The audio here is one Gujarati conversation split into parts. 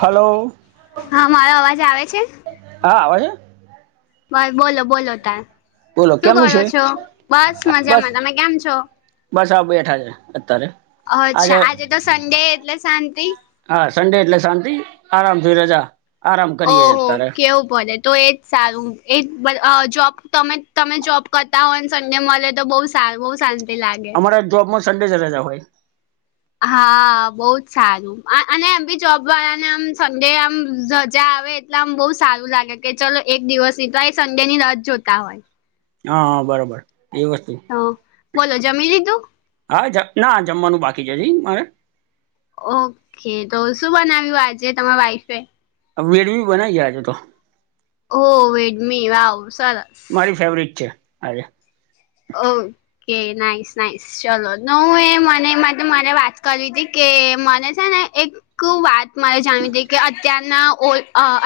હલો હા મારો અવાજ આવે છે હા આવે છે. બસ બોલો બોલો તાર બોલો શું કેમનું કરો છે છો બસ બસ મજામાં તમે કેમ છો. બસ આ બેઠા છે અત્યારે. અચ્છા આજે તો સન્ડે એટલે શાંતિ. હા સંડે એટલે શાંતિ આરામથી રજા. આરામ કરીએ છે ઓહો અત્યારે કેવું પડે. તો એજ સારું એ જોબ તમે તમે જોબ કરતા હોય ને સંડે મળે તો બહુ. ચ બહુ ચ. [inaudible] અમારા જોબમાં સન્ડે જ રજા હોય. હા બહુ જ સારું. અને એમ બી જોબ વાળાને આમ સંડે આમ રજા આવે એટલે આમ બહ સારું લાગે. કે ચલો એક દિવસ ની તો એ સંડે ની રાહ જોતા હોય. હા બરોબર એ વસ્ત. હ બોલો જમી લીધું. હા જ ના જમવાનું બાકી છે હજી મારે. ઓકે તો શું બનાવ્યું આજે તમારા વાઈફે. મેડવી બનાઈ ગયા આજે તો. હો વેડમી વાવ સરસ. મારી ફેવરિટ છે આજે. ઓ કે નાઈસ નાઈસ. ચલો તો હું એ મને એ માટે મારે વાત કરવી હતી કે મને છે ને એક. એક વાત મારે જાણવી હતીઈ કે અત્યારના ઓ.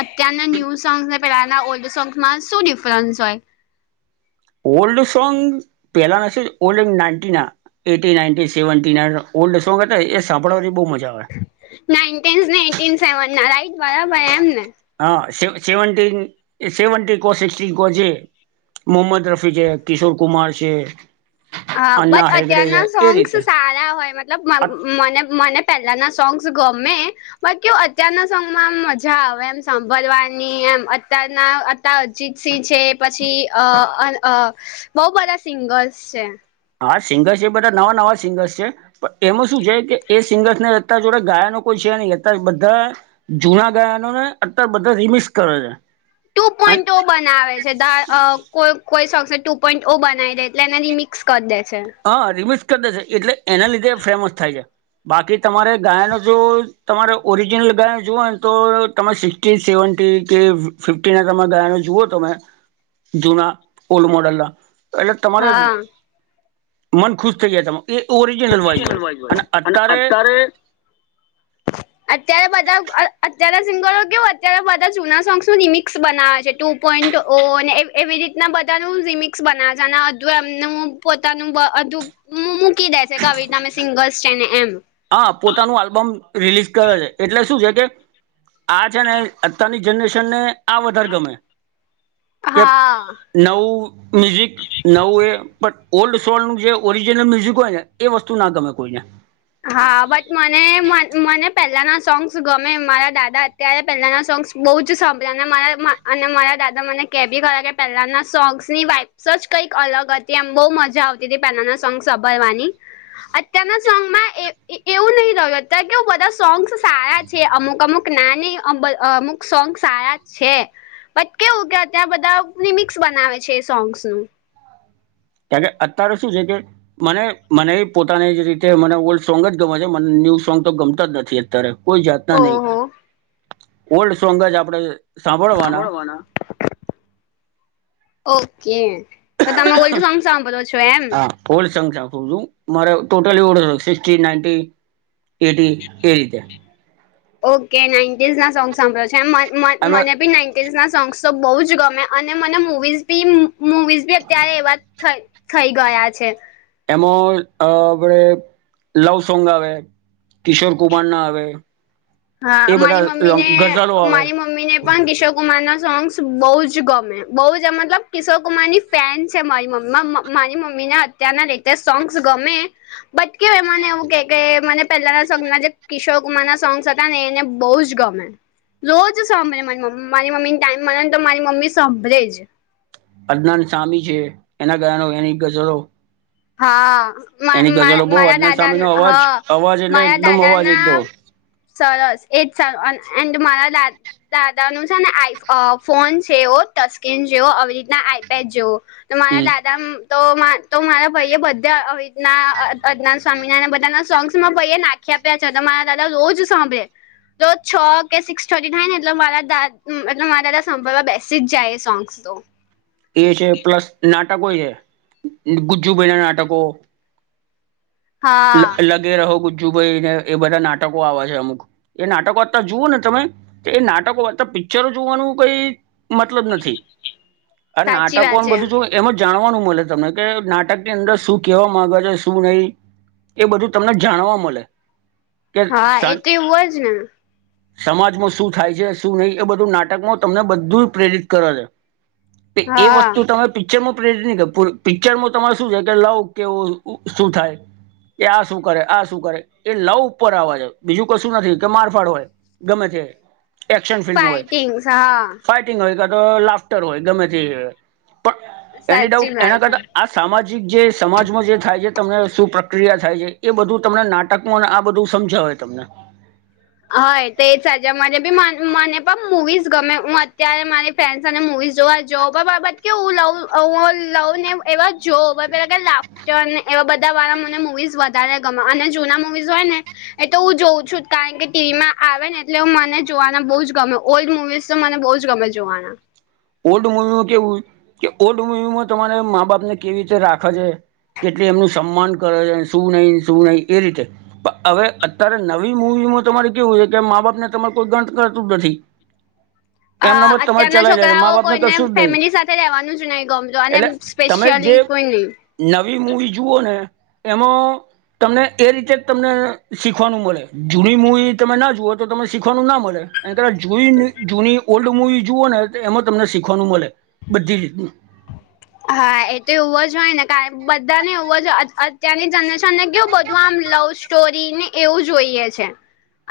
અત્યારના ન્યૂ સોંગ્સ અને પહેલાંના ઓલ્ડ સોંગ્સમાં શું ડિફરન્સ હોય. ઓલ્ડ સોગ પહેલાના છે ઓલ્ડ નાઇટિન ના. એટી નાઇનટી સેવન થી ઓલ્ડ સોંગ હતા એ સાંભળવાથી બહુ મજા આવે. ના સેવન ના રાઈટ બરાબર એમ ને. હા સ સેવન્ટન સેવન્ટી કો સિક્ટીન કો છે. મોહમદ રફી છે કિશોર કુમાર છે. હા અન્ના બટ હેગડે અત્યારના છે એ સોંગ્સ રીતે સારા હોય મતલબ આ મને મને. પહેલાના સોંગ્સ ગમે. બાકી અત્યારના સોંગમાંમ મજા આવે એમ સાંભળવાની એમ અત્યારના. અજીત સિંહ છે પછી અ બહુ બધા સિંગર્સ છે. હા સિંગર્સ છે એ બધા નવા નવા સિંગર્સ છે. પણ એમાં શું છે કે એ સિંગર્સ ને અ જોડે ગાયા ન કોઈ છે નહી અ બધા જૂના ગાયનો ને અત્યારે બધા રિમિસ કરે છે. ટુ અને પોઈન્ટ બંને ના આવે છે કો કોઈ શસે ટુ પોઈન્ટ ઓ બનાવી દે એટલે એનાથી મિક્સ કરી દે છે. હા રિમિકસ કરી દેશે એટલે એના લીધે ફેમસ થાય છે. બાકી તમારે ગાય ન જો તમારે ઓરિજિનલ ગાય જુઓ ને તો તમે શીખ સેવી કે ફિફ્ટી ના તમે ગયાનો જુઓ તમે જૂના ઓલ્ડ મોડેલ ના એટલે તમારે હા મન ખુશ થઈ જાય તમા એ ઓરિજિનલ વાઇઝ હોય અને અત્યારે [inaudible] અત્યારે બધા અત્યાર સિંગરો કેવ અત્યારે બધા જૂના સોંગસ નું રિમિક્સ બનાવે છે તું પોઈન્ટ ઓ એવી રીતના બધાનું રિમિક્સ બના છે અને અધું એમનું પોતાનુંધું હ મૂકી દેસે કવિ તમે સિંગલ્સ છે ને એમ હા પોતાનું આલ્બમ રિલીઝ કરે છે એટલે શું છે કે આ છે ને અત્યારની જનરેશનને આ વધારે ગમે કે હા નવ મ્યુઝિક નવું એ પણ ઓલ્ડ સોંગ નું જે ઓરિજિનલ મ્યુઝિક હોય ને એ વસ્તુ ના ગમે કોઈને. હા બટ મને મને પહેલાના સોંગ્સ ગમે મારા દાદા અત્યારે પેલાના સોંગ્સ બહુ જ સાંભળ્યા અને મારા અને મારા દાદા મને કેહે બી ખ કે પહેલાના સોંગ્સની વાઇપ્સ જ કંઈક અલગ જ તમ બહુ મજા આવતી હતી પહેલાના સોંગ સંભળવાની અત્યારના સોંગમાં એવું નહિ લત કે બધા સોંગ્સ સારા છે અમુક અમુક નાની અમુક સોંગ આયા છે. બટ કેવું કે અત્યાં બધા લિમિક્સ બનાવે છે એ સોંગ્સ નું તકે અત્યારે શું છે કે મને મને એ પોતાની રીતે મને ઓલ્ડ સોંગ જ ગમે છે મને ન્યૂ સોંગ તો ગમતા જ નથી અત્યારે કોઈ જાતના નહી ઓહો ઓલ્ડ સોંગ જ આપણે સાંભળવાના ઓકે તો તમે ઓલ્ડ સોંગ સાંભો છો એમ હા મારે ટોટલવ ના એટી એ રીતે ઓકે નાઇન્ટીઝ ના સોંગ સાંભળ્યો છે એમાં મને બી ના ના સોંગ્સ તો બહુ જ ગમે અને મને મવીઝ બી મુવીઝ બી અત્યારે એવા થઈ. થઈ ગયા છે. એમાં અ આપડે લવ સોંગ આવે કિશોર કુમાર ના આવે હા એ બધા મારી મમ્મી ને ગઝલો આવે મારી મમ્મી ને પણ કિશોર કુમાર ના સોંગ્સ બહુ જ ગમે બહ જ મતલબ કિશોર કુમાર ની ફેન છે મારી મમ્મી મારી મમ્મી ને અત્યારના લીધ સોંગ્સ ગમે બટ કેય મને એવું કે કે મને પેલાના સોંગ ના જે કિશોર કુમાર ના સોંગ ને એને બહુ જ ગમે રોજ સાભળે મારીમ્મ મારી મમ્મી ટાઈમ મળ ને તો મારી મમ્મી સાંભળે જ અજ્ઞાન સામી છે એના ગયાનો એની ગજરો હા. માર-માર ગઝલો બહુ મારા અદનાન દાદા ન સામીનો હ અવાજ અવાજ એટલે મારા એકદમ અવાજ દાદાના એકદમ સરસ એજ સારું અન એન્ડ મારા દા દાદા નું છે ને આઈ અ ફોન છે એવો ટચસ્કીન જેવો આવી રીતના આઈપેડ જેવો તમારા હમ દાદા મ તો મા-મારા ભઈ એ બધા આવીતના અ અદનાન સ્વામિના ન બધાના સોંગ્સ માર ભઈ એ નાખ્યા યા છે તો મારા દાદા રોજ સાંભળે. રોજ છ કે સિક્સ થર્ટી થાયને એટલે મારા દાદ એટલે મારા દાદા સાંભળવા બેસી જ જાય એ સોંગ્સ તો. એ છે પ્લસ નાટકોય છે, ગુજ્જુભઈના નાટકો. હા લગ-લગે રહો ગુજ્જુભાઈને એ બધા નાટકો આવે છે, અમુક. એ નાટકો અતાર જુઓ ને તમે કે એ નાટકો કરતા પિક્ચરો જોવાનું કઈ મતલબ નથી. [inaudible] અન નાટકો વાત ન છે બધું જોએ એમા જાણવાનું મલે તમે કે નાટકની અંદર શું કહેવા માગે છે શું નહીં? એ બધું તમને જાણવા મળે કે હા સન એ તો એવું જ ને સમાજમાં શું થાય છે, શું નહી એ બધું નાટકમાં તમને બધું જ પ્રેરિત કરે છ. એ એ હા વસ્તુ તમે પિક્ચરમાં પ્રેરિત નઈ થાય પર પિક્ચરમાં તમારે શું છે કે લવ કેવુ શું થાય? કે આ શું કરે, આ શું કરે એ લવ ઉપર આવ છ બીજું કશું નથી કે મારફાડ હોય. ગમે તે એક્શન ફિલ્મોય, ફાઈટિંગ્સ હા ફાઇટ ટીંગ હોય કા તો લાફ્ટર હોય ગમે થી પણ એની સાચી ડાઉટ એના વાત છે કરતા આ સામાજિક જે સમાજમાં જે થાય છે તમને શું પ્ર ક્રિયા થાય છે, એ બધું તમને નાટકમોન અન આ બધું સમજાવે તમને. હન, એ તે સાચા મને બી મન-મને પણ મુવીસ ગમે, હુ અત્યારે મારે ફેન સાથે મુવીઝ જોવા જઉ પણ બ-બટ કેવું લવ અવ લવને એવા જોવા છે કે લાફ સ્ટરને એવા બધા વાળા મને મુવીઝ વધારે ગમ અને જૂના મુવીઝ હોયને એ તો હું જોઉ છું જ કારણ કે ટીવીમાં આવે ને એટલે મને જોવાના બોઉ જ ગમે, ઓલ્ડ મુવીઝ તો મને બોઉ જ ગમે જોવાના. ઓલ્ડ મૂવીમાં કેવું કે, ઓલ્ડ મૂવીમાં તમારે મા-બાપને કેવી રીતે રાખે છે કેટલે એમનું સન્માન કરે છે, શું નઈ, શું નઈ, એ રીતે. પ અવે અત્યારે નવી મુવીમાં તમારે કેવું છે કે, મા-બાપને તમારે કોઈ ગણ કરતું જ નથી. અ એમના મત તમારે અત્યારના ચલાવી લે છે મા છોકરાઓ બાપને કોઈને કશું જ નહીં ફેમિલી સાથે રહેેવાનું જ નઈ ગમતુ અને એટલે તમે જે સ્પેશિયલી કોઈ ની. નવી મૂવી જુઓને એમો તમને એ રીતે જ તમને શીખવાનું મળે, જૂડી મૂવી તમે ના જુઓ, તો તમે શીખવાનું ના મળે. એન કરતા જૂઈને જૂની ઓલ્ડ મુવી જુઓને તે એમાં તમને શીખવાનું મલે બધી રીતનું. [inaudible] હા, એ તો એવો જ હોય ને કાર બધા ને એવું જ અત-અત્યારની જનરેશન ને કેવુ બધું આમ લવ સ્ટોરીને એવું જોઈએ છે.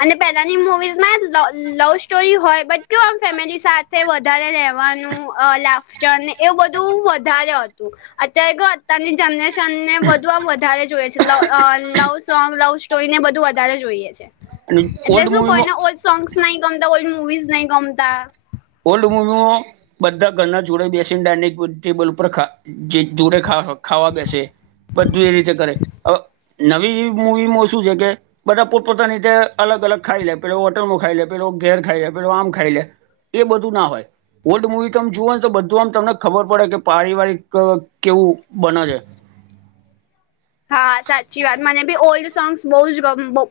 અને પેલાની મુવીઝમાં લ-લવ સ્ટોરી હોય બટ કેવું આમ ફેમિલી સા સે વધારે રહેવાનું અ લાફસ્ટરને એવું બધું વધારે હતું, અત્યારે કેવું અત્યારની જનરે સનને બધું આમ વધારે જોઈએ છે, લવ અ લવ સોંગ, લવ સ્ટોરીને બધું વધારે જોઈએ છે. અને એટલે ઓલ્ડ શું મૂવીમાં કોઈને ઓલ્ડ સોંગસ નઈ ગમતા, કોઈન મુવીઝ નઈ ગમતા. ઓલ્ડ મૂવીમો બધા ઘરના જોડે બેસીન ડાઈનિક ટેબલ ઉપર ખા જે જોડે ખાવ-ખાવા બેસે. બધું એ રીતે કરે. અવ નવી મૂવીમાં શું છે કે બધા પોત-પોતાન રીતે અલગ-અલગ ખાઈ લે, પેલો હોટલમો ખાઈ લે, પેલો ઘેર ખાઈ લે, પેલો આમ ખાઈ લે. એ બધું ના હોય. ઓલ્ડ મુવી તમે જુઓ ને તો બધું આમ તમને ખબર પડે કે પારિવારિક અ કેવું બને છે. હા સાચી વાત મને બી ઓલ્ડ સોંગ્સ બહુ જ બહુ.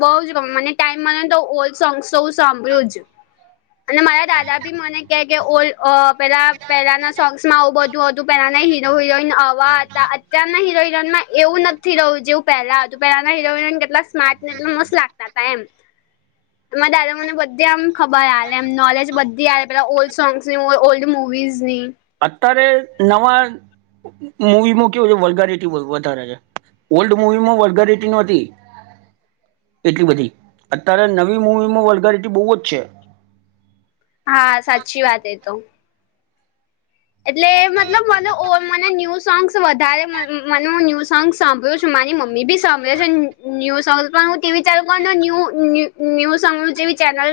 બઉ જ ગમ મને ટાઈમ મલે ન તો ઓલ્ડ સોંગસ તો હુ સાંભળુ જ. અને મારા દાદા ભી મને કે કે, ઓલ્ડ અ પેલા પેલાના સોંગ્સમાં આવ બધું હતું, પેલાના હિ લો હિરોઈન આવા હતા, અત્યારના હિરોઈન હિરોઈનમાં એવું નથી રહ્યું જેવું પહેલા હતું, પહેલાના હીરો-હિરોઈન કેટલા સ્માર્ટને બી મસ્ત લાગતા તા એમ. આમા દાદા મને બધે આમ. ખબર આલે એમ નોલેજ બધી આવે પેલા ઓલ્ડ સોંગ્સ ની ઓલ્ડ મુવીઝ ની. અત્યારે નવા મુવીમાં કેવું છે વલગારીટી વધારે છે. ઓલ્ડ મુવીમાં વલગારીટી નો તી. એટલી બધી અત્યારે નવી મૂવીમાં વલ્ગારિટી બહુ જ છે. હા સાચી વાત એ તો. એટલે મતલબ મને મને ન્યૂ સોંગ્સ વધારે મને ન્યૂ સોંગ્સ. સાંભળ્યું છું મારી મમ્મી બી સાંભળે છે ન્યૂ સોંગ્સ પણ હુ તે વિચારું ન્યુ ન્યુ. ન્યુઝ જેવી ચેનલ.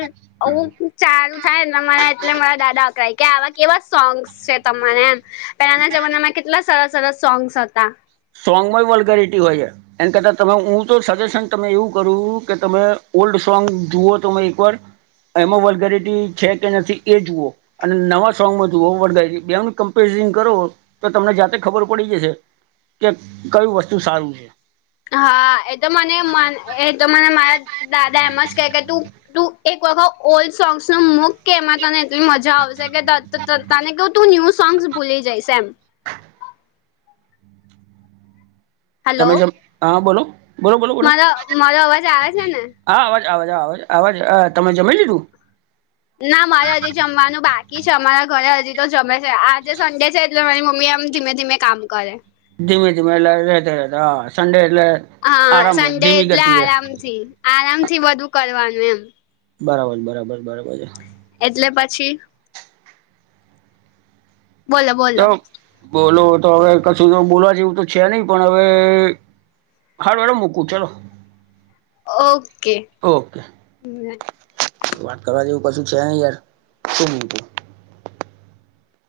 હું ચાલુ થાય ને મને એટલે મારા દાદા અકડાય કે આવા કેવા સોંગસ છે. તમારે એમ પેલાના જમાનામાં કેટલા સરસ સરસ સોંગ્સ હતા. સોંગમાં વલ્ગારીટી હોય છે. એમ કરતા તમને હું તો સજેશન તમને એવું કરું કે તમે ઓલ્ડ સોંગ જુઓ તો એક વાર. એમાં વલ્ગારીટી છે કે નથી એ જુઓ. અને નવા સોંગમાં જોવ વલ્ગારીટી બેનું કમ્પેરિઝન કરો તો તમને જાતે ખબર પડી જશે. કે કયું વસ્તુ સારું છે. હા એતો મને એ તો મને મારા દાદા એમ જ કે કે તું. તું એક વખત ઓલ્ડ સોંગ્સ ને મૂક કે એમાં તને એટલી મજા આવશે કે. તે તને કેવ તું ન્યૂ સોંગસ ભૂલી જ‌ઇશ એમ. તમે હલો કેમ હા બોલો બોલો બોલો બોલો. મારો મારો અવાજ આવે છે ને આ અવાજ અવાજ અવાજ અવાજ તમે જમી લીધું? ના મારે હજી જમવાનું બાકી છે અમારા ઘરે હજી તો જમે છે આજે સન્ડે છે એટલે મારી મમ્મી આમ ધીમે ધીમે. કામ કરે. ધીમે ધીમે એટલે રહેતે રહેતે હા સન્ડે એટલે આરામ ધીમી ગતિએ. જી આરામ થી બધુ કરવાનું એમ. બરાબર બરાબર બરાબર છે. એટલે પછી. બોલો છે બોલો. તો બોલો તો હવે કશું તો બોલવા જેવું તો છે નહી પણ હવે. હારૂ હાલો મૂકુ ચલો. ઓકે. ઓકે. હમ [inaudible] વાત કરવા જેવું કશું છે ને યાર શું બોલુ.